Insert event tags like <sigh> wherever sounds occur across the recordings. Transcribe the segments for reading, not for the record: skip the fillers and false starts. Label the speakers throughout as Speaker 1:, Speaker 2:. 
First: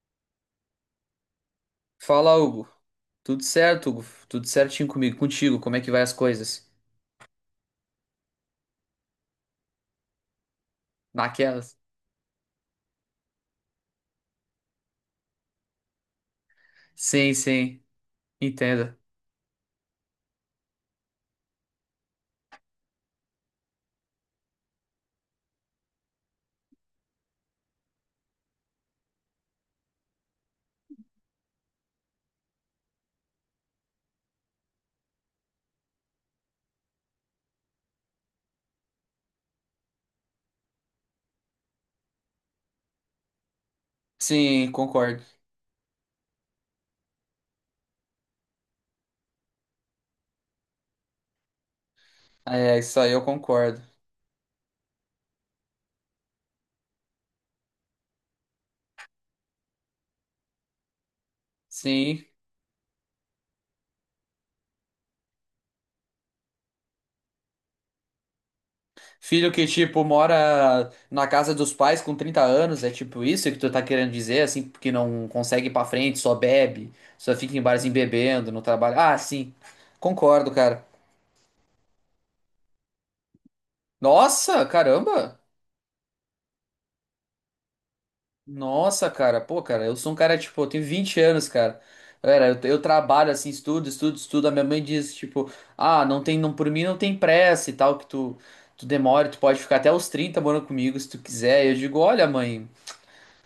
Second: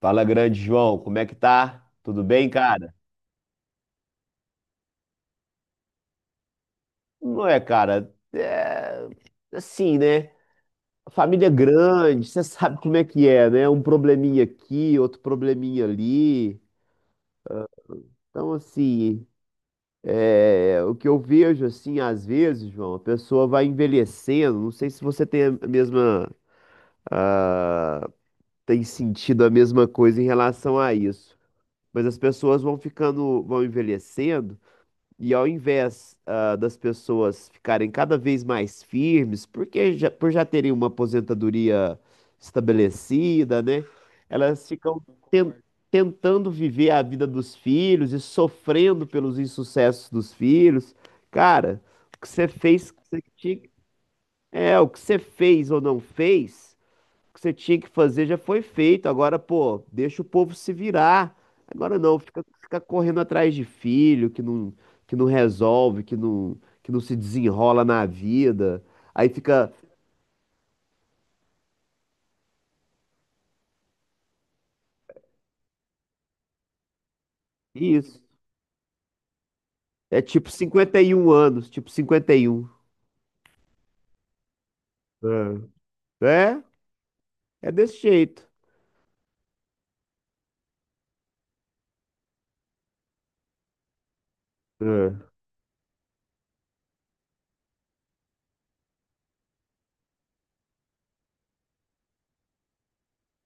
Speaker 1: Fala, grande João, como é que tá? Tudo
Speaker 2: Fala,
Speaker 1: bem,
Speaker 2: Hugo.
Speaker 1: cara?
Speaker 2: Tudo certo, Hugo? Tudo certinho comigo, contigo? Como é que vai as coisas?
Speaker 1: Não é, cara? É assim, né? A família é
Speaker 2: Naquelas?
Speaker 1: grande, você <laughs> sabe como é que é, né? Um probleminha aqui, outro probleminha ali.
Speaker 2: Sim, sim,
Speaker 1: Então,
Speaker 2: entendo.
Speaker 1: assim, o que eu vejo, assim, às vezes, João, a pessoa vai envelhecendo. Não sei se você tem a mesma, tem sentido a mesma coisa em relação a isso, mas as pessoas vão ficando, vão envelhecendo. E ao invés, das pessoas ficarem cada vez mais firmes, porque já, por já terem uma aposentadoria estabelecida, né? Elas
Speaker 2: Sim,
Speaker 1: ficam
Speaker 2: concordo.
Speaker 1: ten- tentando viver a vida dos filhos e sofrendo pelos insucessos dos filhos. Cara, o que você
Speaker 2: É,
Speaker 1: fez, o
Speaker 2: isso
Speaker 1: que
Speaker 2: aí
Speaker 1: você
Speaker 2: eu
Speaker 1: tinha-
Speaker 2: concordo.
Speaker 1: o que você fez ou não fez que você tinha que fazer já foi feito. Agora, pô, deixa o povo se virar. Agora não,
Speaker 2: Sim.
Speaker 1: fica correndo atrás de filho que não resolve, que não se desenrola na vida. Aí
Speaker 2: Filho que,
Speaker 1: fica
Speaker 2: tipo, mora na casa dos pais com 30 anos, é tipo isso que tu tá querendo dizer, assim, porque não consegue ir pra frente, só bebe, só fica em barzinho
Speaker 1: isso.
Speaker 2: bebendo, no trabalho. Ah, sim.
Speaker 1: É tipo
Speaker 2: Concordo, cara.
Speaker 1: 51 anos, tipo 51.
Speaker 2: Nossa, caramba!
Speaker 1: É, é, é desse jeito.
Speaker 2: Nossa, cara, pô, cara, eu sou um cara, tipo, eu tenho 20 anos, cara. Galera, eu trabalho assim, estudo, estudo, estudo. A minha mãe
Speaker 1: É.
Speaker 2: diz, tipo, ah, não tem, não, por mim não tem pressa e tal, que tu demora, tu pode ficar até os 30 morando comigo se tu quiser. E eu digo, olha, mãe,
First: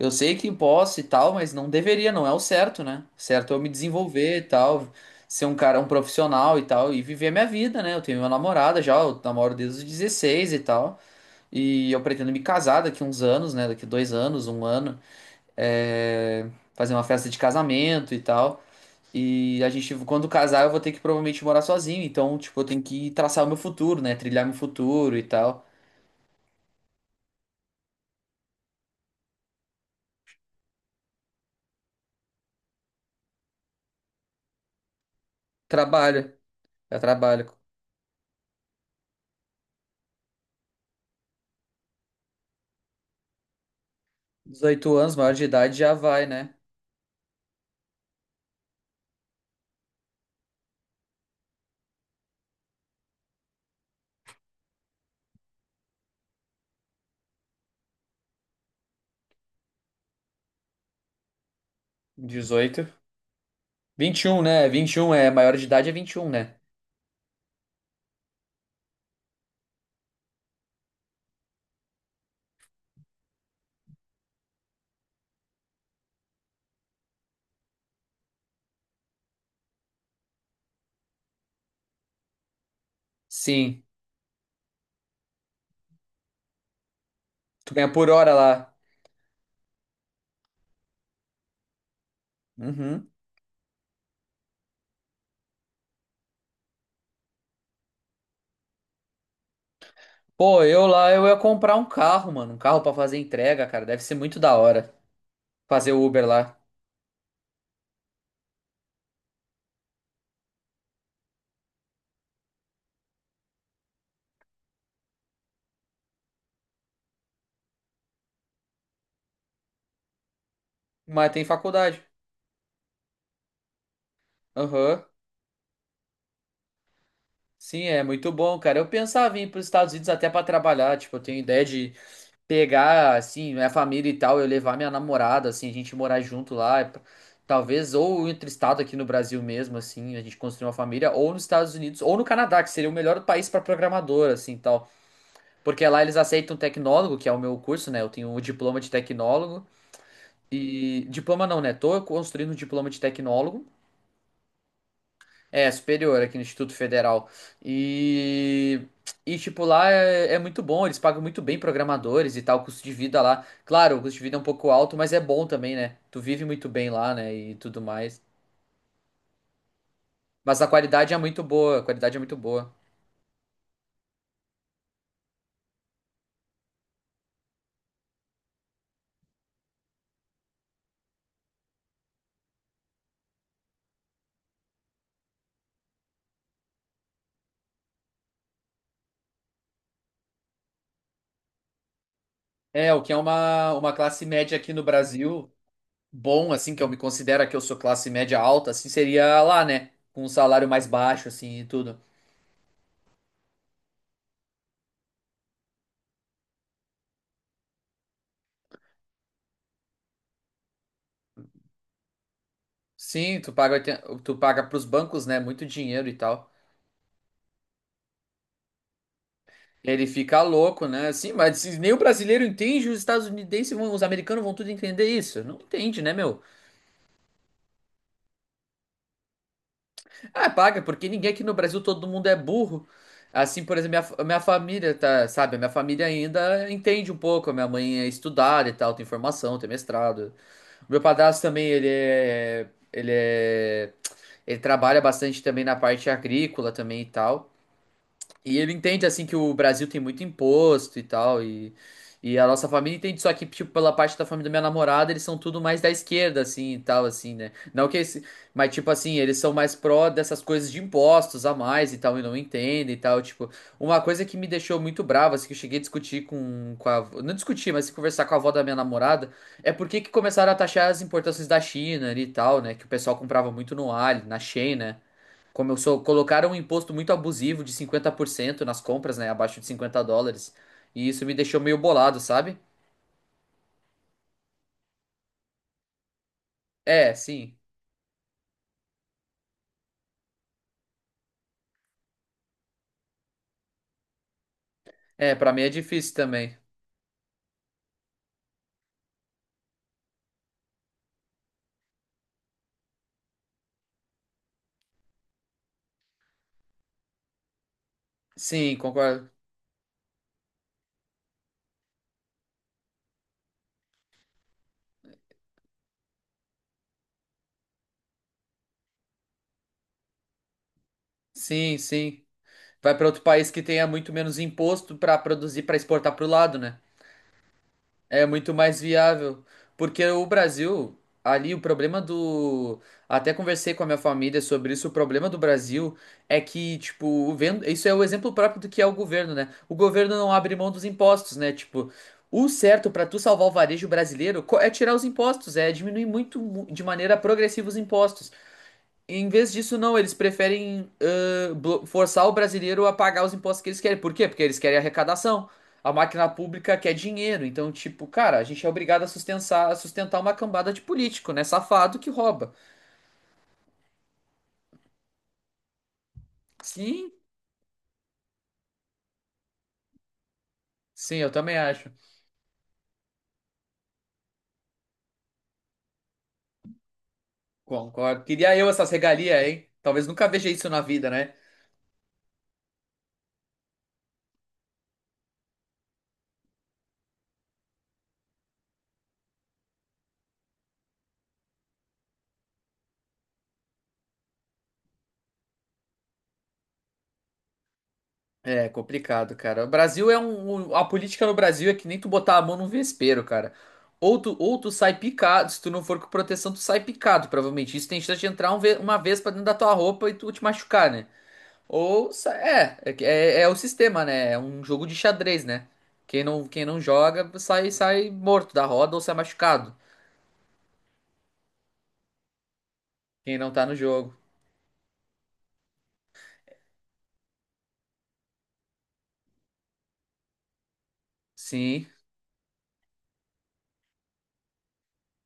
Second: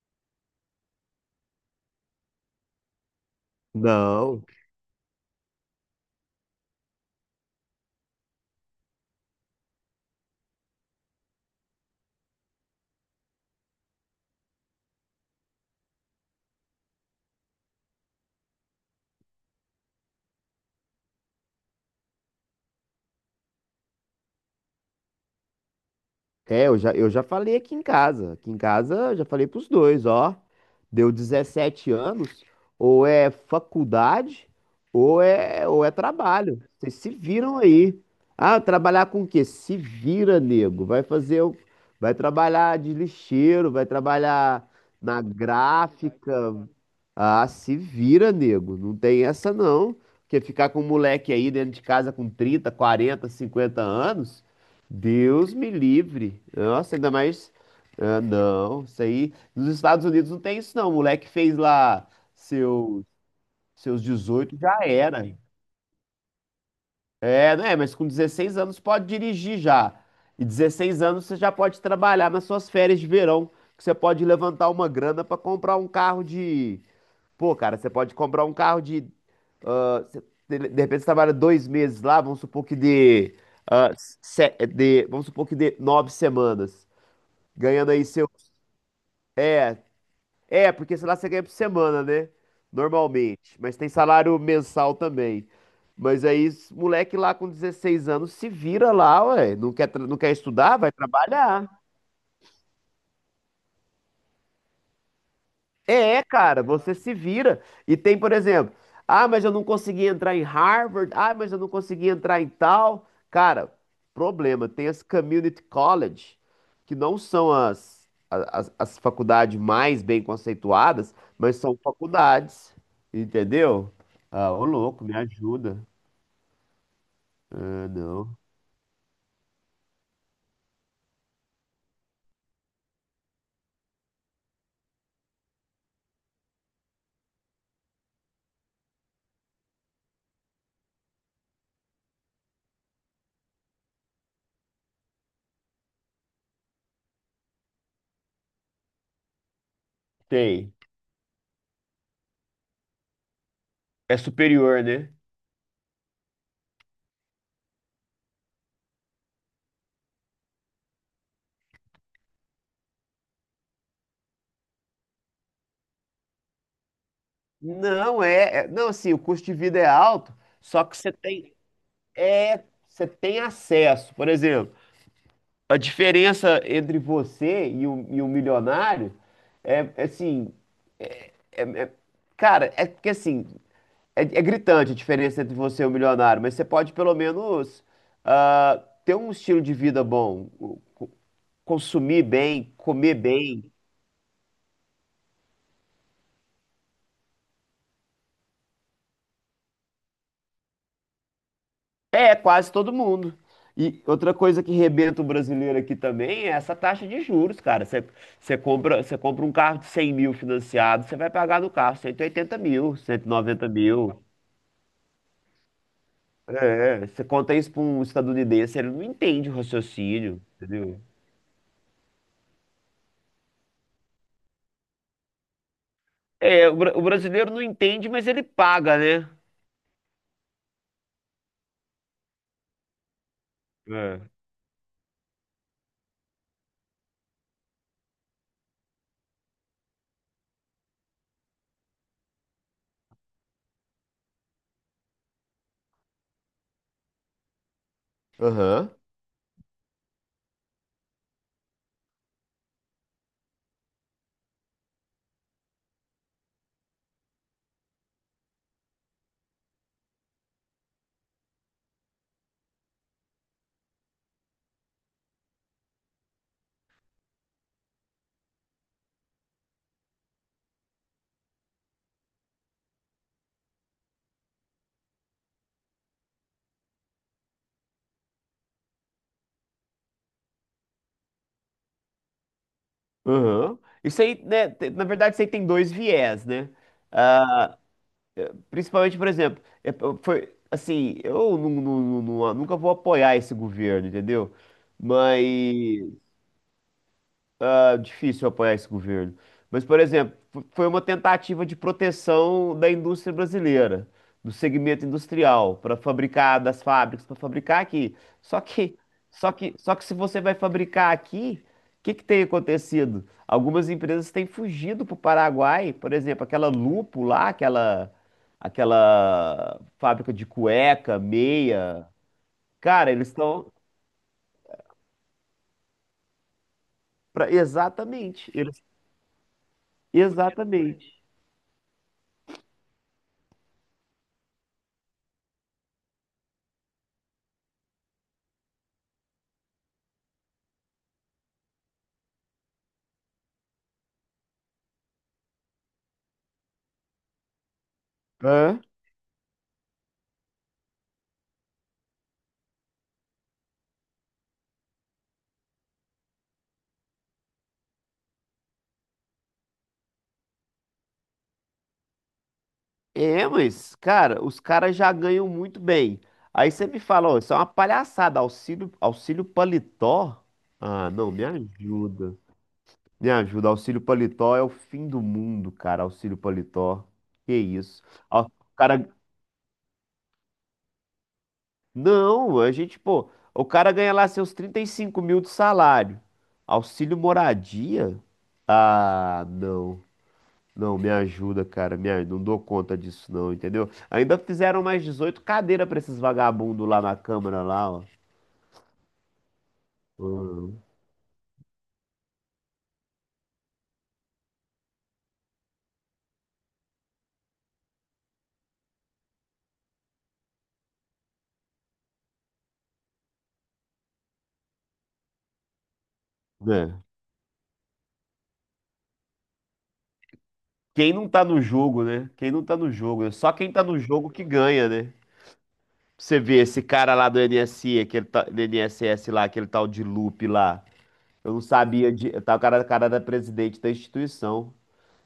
Speaker 2: eu sei que posso e tal, mas não deveria, não é o certo, né? O certo é eu me desenvolver
Speaker 1: Não.
Speaker 2: e tal, ser um cara, um profissional e tal, e viver a minha vida, né? Eu tenho minha namorada já, eu namoro desde os 16 e tal. E eu pretendo me casar daqui uns anos, né? Daqui 2 anos, um ano é, fazer uma festa de casamento e tal. E a gente, quando casar, eu vou ter que provavelmente morar sozinho. Então, tipo, eu tenho que traçar o meu futuro, né? Trilhar meu futuro e tal.
Speaker 1: É, eu já falei aqui em casa. Aqui em casa eu já falei pros dois, ó. Deu 17 anos, ou é faculdade, ou é
Speaker 2: Trabalho,
Speaker 1: trabalho. Vocês
Speaker 2: já
Speaker 1: se
Speaker 2: trabalho.
Speaker 1: viram aí. Ah, trabalhar com o quê? Se vira, nego. Vai trabalhar de lixeiro, vai trabalhar
Speaker 2: 18 anos,
Speaker 1: na
Speaker 2: maior de idade já vai,
Speaker 1: gráfica.
Speaker 2: né?
Speaker 1: Ah, se vira, nego. Não tem essa não. Porque ficar com um moleque aí dentro de casa com 30, 40, 50 anos, Deus me livre. Nossa, ainda mais. Ah, não, isso aí. Nos Estados Unidos não tem isso, não. O moleque fez lá
Speaker 2: Dezoito,
Speaker 1: seu, seus
Speaker 2: 21,
Speaker 1: 18,
Speaker 2: né?
Speaker 1: já
Speaker 2: 21 é,
Speaker 1: era.
Speaker 2: maior de idade é 21, né?
Speaker 1: É, né? Mas com 16 anos pode dirigir já. E 16 anos você já pode trabalhar nas suas férias de verão, que você pode levantar uma grana pra comprar um carro de. Pô, cara, você pode comprar um carro de. ah, você- de repente você trabalha 2 meses lá, vamos supor que dê.
Speaker 2: Sim.
Speaker 1: ah, vamos supor que dê 9 semanas.
Speaker 2: Tu
Speaker 1: Ganhando
Speaker 2: ganha
Speaker 1: aí
Speaker 2: por
Speaker 1: seu.
Speaker 2: hora lá.
Speaker 1: É, porque sei lá você ganha por semana, né?
Speaker 2: Uhum.
Speaker 1: Normalmente. Mas tem salário mensal também. Mas aí, esse moleque lá com 16 anos se vira lá, ué. Não quer
Speaker 2: Pô,
Speaker 1: estudar?
Speaker 2: eu
Speaker 1: Vai
Speaker 2: lá, eu ia
Speaker 1: trabalhar.
Speaker 2: comprar um carro, mano. Um carro pra fazer entrega, cara. Deve ser muito da hora fazer o
Speaker 1: É,
Speaker 2: Uber lá.
Speaker 1: cara, você se vira. E tem, por exemplo, ah, mas eu não consegui entrar em Harvard, ah, mas eu não consegui entrar em tal. Cara, problema, tem as community college, que não são as faculdades mais bem conceituadas,
Speaker 2: Mas tem
Speaker 1: mas são
Speaker 2: faculdade.
Speaker 1: faculdades, entendeu? Ah, ô louco,
Speaker 2: Aham.
Speaker 1: me ajuda.
Speaker 2: Sim,
Speaker 1: Ah,
Speaker 2: é muito
Speaker 1: não.
Speaker 2: bom, cara. Eu pensava em ir para os Estados Unidos até para trabalhar. Tipo, eu tenho ideia de pegar, assim, minha família e tal, eu levar minha namorada, assim, a gente morar junto lá. Talvez, ou entre estado aqui no Brasil mesmo, assim, a gente construir uma família, ou nos Estados Unidos, ou no Canadá, que seria o melhor país para programador, assim, tal. Porque lá eles aceitam tecnólogo, que é o meu curso, né? Eu tenho o diploma de tecnólogo.
Speaker 1: Tem.
Speaker 2: E. Diploma não, né? Tô construindo um diploma de tecnólogo.
Speaker 1: É superior, né?
Speaker 2: É, superior aqui no Instituto Federal. E, e tipo, lá é muito bom, eles pagam muito bem programadores e tal, o custo de vida lá. Claro, o custo de vida é um pouco alto, mas é bom também, né? Tu vive muito bem lá, né? E tudo mais.
Speaker 1: Não assim, o custo de vida é alto,
Speaker 2: Mas a
Speaker 1: só que você
Speaker 2: qualidade é muito
Speaker 1: tem
Speaker 2: boa, a qualidade é muito boa.
Speaker 1: você tem acesso. Por exemplo, a diferença entre você e e o milionário é assim, é- é- cara, é porque assim, é gritante a diferença entre você e o milionário, mas você pode pelo menos ah, ter um estilo de vida bom, co- consumir bem,
Speaker 2: É, o que
Speaker 1: comer
Speaker 2: é
Speaker 1: bem.
Speaker 2: uma classe média aqui no Brasil, bom, assim, que eu me considero que eu sou classe média alta, assim, seria lá, né? Com um salário mais baixo, assim, e tudo.
Speaker 1: É, quase todo mundo. E outra coisa que rebenta o brasileiro aqui também é essa taxa de juros, cara. Você compra um carro de 100 mil financiado, você vai pagar no carro 180 mil, cento e
Speaker 2: Sim, tu
Speaker 1: noventa
Speaker 2: paga,
Speaker 1: mil.
Speaker 2: tu paga pros bancos, né? Muito dinheiro e tal.
Speaker 1: É, você conta isso para um estadunidense, ele não entende o
Speaker 2: Ele
Speaker 1: raciocínio,
Speaker 2: fica louco,
Speaker 1: entendeu?
Speaker 2: né? Sim, mas se nem o brasileiro entende, os estadunidenses vão, os americanos vão tudo entender isso. Não entende, né, meu?
Speaker 1: É, o brasileiro não entende, mas ele paga, né?
Speaker 2: Ah, paga, porque ninguém aqui no Brasil, todo mundo é burro. Assim, por exemplo,
Speaker 1: É.
Speaker 2: minha família tá, sabe? A minha família ainda entende um pouco. A minha mãe é estudada e tal, tem formação, tem mestrado. O meu padrasto também, ele é, ele trabalha bastante também na parte agrícola também e tal. E ele
Speaker 1: Aham,
Speaker 2: entende, assim, que o Brasil tem muito imposto e tal, e a nossa família entende, só que, tipo, pela parte da família da minha namorada, eles são tudo mais da esquerda, assim, e tal, assim, né? Não que esse, mas, tipo, assim, eles são mais pró dessas coisas de impostos a mais e tal, e não entendem e tal, tipo, uma coisa que me deixou muito bravo, assim, que eu cheguei a discutir com a, não discutir, mas conversar com a avó da minha namorada, é por que que começaram a taxar as importações da China ali e tal, né? Que o pessoal comprava muito no Ali, na Shein, né? Começou, colocaram um imposto muito abusivo de 50% nas compras, né? Abaixo de 50 dólares. E isso me deixou meio bolado, sabe?
Speaker 1: aham. Na verdade, isso aí tem dois viés, né?
Speaker 2: É, sim.
Speaker 1: Principalmente, por exemplo, foi assim, eu nunca vou apoiar esse governo, entendeu?
Speaker 2: É,
Speaker 1: Mas
Speaker 2: pra mim é difícil também.
Speaker 1: difícil apoiar esse governo. Mas, por exemplo, foi uma tentativa de proteção da indústria brasileira, do segmento industrial, para fabricar das fábricas, para fabricar aqui.
Speaker 2: Sim, concordo.
Speaker 1: Só que se você vai fabricar aqui, o que que tem acontecido? Algumas empresas têm fugido para o Paraguai, por exemplo, aquela Lupo lá, aquela fábrica de cueca,
Speaker 2: Sim,
Speaker 1: meia.
Speaker 2: sim. Vai pra
Speaker 1: Cara,
Speaker 2: outro
Speaker 1: eles
Speaker 2: país que
Speaker 1: estão.
Speaker 2: tenha muito menos imposto pra produzir, pra exportar pro lado, né? É
Speaker 1: Exatamente.
Speaker 2: muito mais
Speaker 1: Eles,
Speaker 2: viável, porque o Brasil,
Speaker 1: exatamente.
Speaker 2: ali o problema do, até conversei com a minha família sobre isso, o problema do Brasil é que, tipo, isso é o exemplo próprio do que é o governo, né? O governo não abre mão dos impostos, né? Tipo, o certo pra tu salvar o varejo brasileiro é tirar os impostos, é diminuir de maneira progressiva os impostos.
Speaker 1: Hã?
Speaker 2: Em vez disso, não, eles preferem forçar o brasileiro a pagar os impostos que eles querem. Por quê? Porque eles querem arrecadação. A máquina pública quer dinheiro. Então, tipo, cara, a gente é obrigado a sustentar uma cambada de político, né? Safado que rouba.
Speaker 1: É, mas, cara, os caras já ganham muito bem. Aí você me
Speaker 2: Sim,
Speaker 1: fala, ó, isso é uma palhaçada, auxílio paletó? Ah,
Speaker 2: sim, eu
Speaker 1: não, me
Speaker 2: também acho.
Speaker 1: ajuda. Me ajuda, auxílio paletó é o fim do mundo, cara, auxílio paletó. Que isso?
Speaker 2: Concordo.
Speaker 1: Ó, o
Speaker 2: Queria eu essas
Speaker 1: cara,
Speaker 2: regalias, hein? Talvez nunca veja isso na vida, né?
Speaker 1: não, a gente, pô, o cara ganha lá seus 35 mil de salário. Auxílio moradia? Ah, não. Não, me ajuda, cara. Não dou conta disso, não, entendeu? Ainda fizeram mais 18 cadeiras pra esses vagabundos lá na Câmara, lá, ó.
Speaker 2: É complicado, cara. O Brasil é um.
Speaker 1: Hum,
Speaker 2: A política no Brasil é que nem tu botar a mão num vespeiro, cara. Ou tu sai picado, se tu não for com proteção, tu sai picado, provavelmente. Isso tem chance de entrar uma vez pra dentro da tua roupa e tu te machucar, né? Ou. Sa- É, é, que- é, é o sistema, né? É um jogo de xadrez, né? Quem não
Speaker 1: né?
Speaker 2: joga sai morto da roda ou sai machucado.
Speaker 1: Quem não tá no jogo, né? Quem não tá no jogo, né?
Speaker 2: Quem não
Speaker 1: Só
Speaker 2: tá
Speaker 1: quem
Speaker 2: no
Speaker 1: tá no
Speaker 2: jogo.
Speaker 1: jogo que ganha, né? Você vê esse cara lá do NSI, do NSS lá, aquele tal de Lupe lá. Eu não
Speaker 2: Sim,
Speaker 1: sabia de. Tá o cara, cara da presidente da instituição.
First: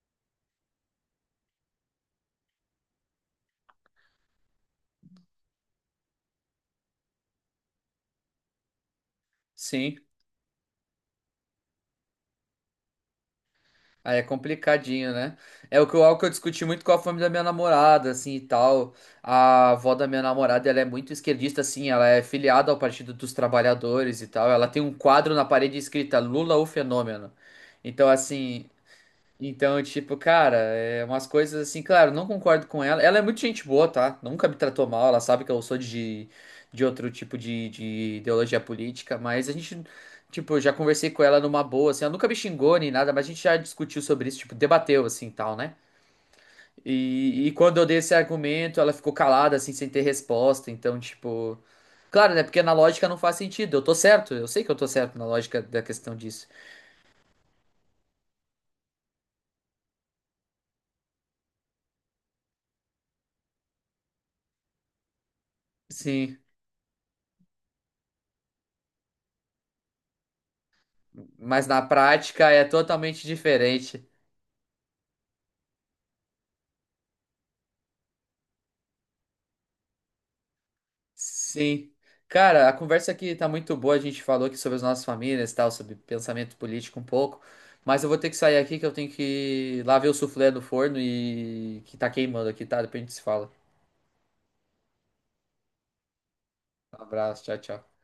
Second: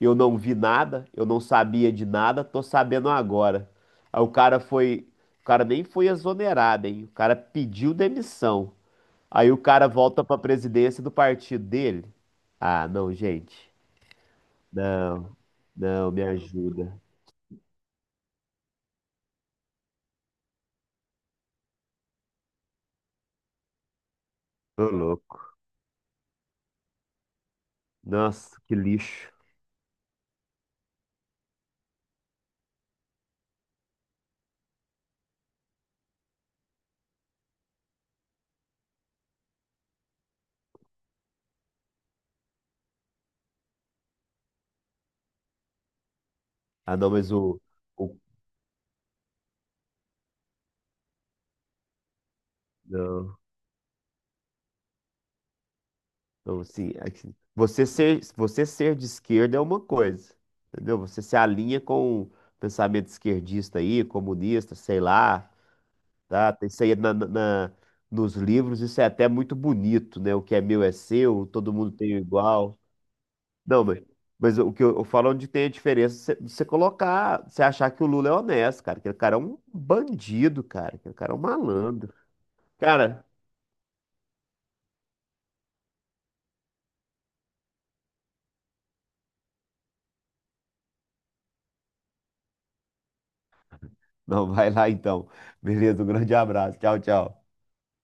Speaker 1: Eu não vi nada, eu não sabia de nada, tô sabendo agora. Aí o cara foi, o cara nem foi exonerado, hein? O cara pediu demissão. Aí o cara
Speaker 2: sim.
Speaker 1: volta pra presidência do partido dele. Ah, não, gente.
Speaker 2: Aí é complicadinho,
Speaker 1: Não,
Speaker 2: né? É o que eu,
Speaker 1: não,
Speaker 2: algo
Speaker 1: me
Speaker 2: que eu discuti muito com
Speaker 1: ajuda.
Speaker 2: a família da minha namorada, assim, e tal. A avó da minha namorada, ela é muito esquerdista, assim, ela é filiada ao Partido dos Trabalhadores e tal. Ela tem
Speaker 1: Ô,
Speaker 2: um quadro na
Speaker 1: louco.
Speaker 2: parede escrita Lula, o fenômeno. Então,
Speaker 1: Nossa,
Speaker 2: assim,
Speaker 1: que lixo.
Speaker 2: então, tipo, cara, é umas coisas assim, claro, não concordo com ela. Ela é muito gente boa, tá? Nunca me tratou mal, ela sabe que eu sou de outro tipo de ideologia política, mas a gente, tipo, já conversei com ela numa boa, assim, ela nunca me xingou nem nada, mas a gente já discutiu sobre isso, tipo, debateu, assim, tal, né?
Speaker 1: Ah, não, mas
Speaker 2: E quando eu dei esse
Speaker 1: o
Speaker 2: argumento, ela ficou calada, assim, sem ter resposta, então, tipo... Claro, né? Porque na lógica não faz
Speaker 1: não,
Speaker 2: sentido, eu tô certo, eu sei que eu tô certo na lógica da questão disso.
Speaker 1: assim, você ser de esquerda é uma coisa, entendeu? Você se alinha com o pensamento esquerdista aí, comunista, sei lá,
Speaker 2: Sim.
Speaker 1: tá? Tem isso aí nos livros, isso é até muito bonito, né? O que é meu é seu,
Speaker 2: Mas
Speaker 1: todo
Speaker 2: na
Speaker 1: mundo tem o
Speaker 2: prática é
Speaker 1: igual.
Speaker 2: totalmente
Speaker 1: Não,
Speaker 2: diferente.
Speaker 1: mas o que eu falo é onde tem a diferença, você colocar, você achar que o Lula é honesto, cara. Aquele cara é um bandido, cara. Aquele cara é um
Speaker 2: Sim.
Speaker 1: malandro.
Speaker 2: Cara, a conversa
Speaker 1: Cara,
Speaker 2: aqui tá muito boa. A gente falou aqui sobre as nossas famílias e tal, sobre pensamento político um pouco. Mas eu vou ter que sair aqui que eu tenho que ir lá ver o suflê no forno e que tá queimando aqui, tá? Depois a gente se fala.
Speaker 1: <laughs> não, vai lá então. Beleza, um grande abraço. Tchau,
Speaker 2: Um
Speaker 1: tchau.
Speaker 2: abraço, tchau, tchau.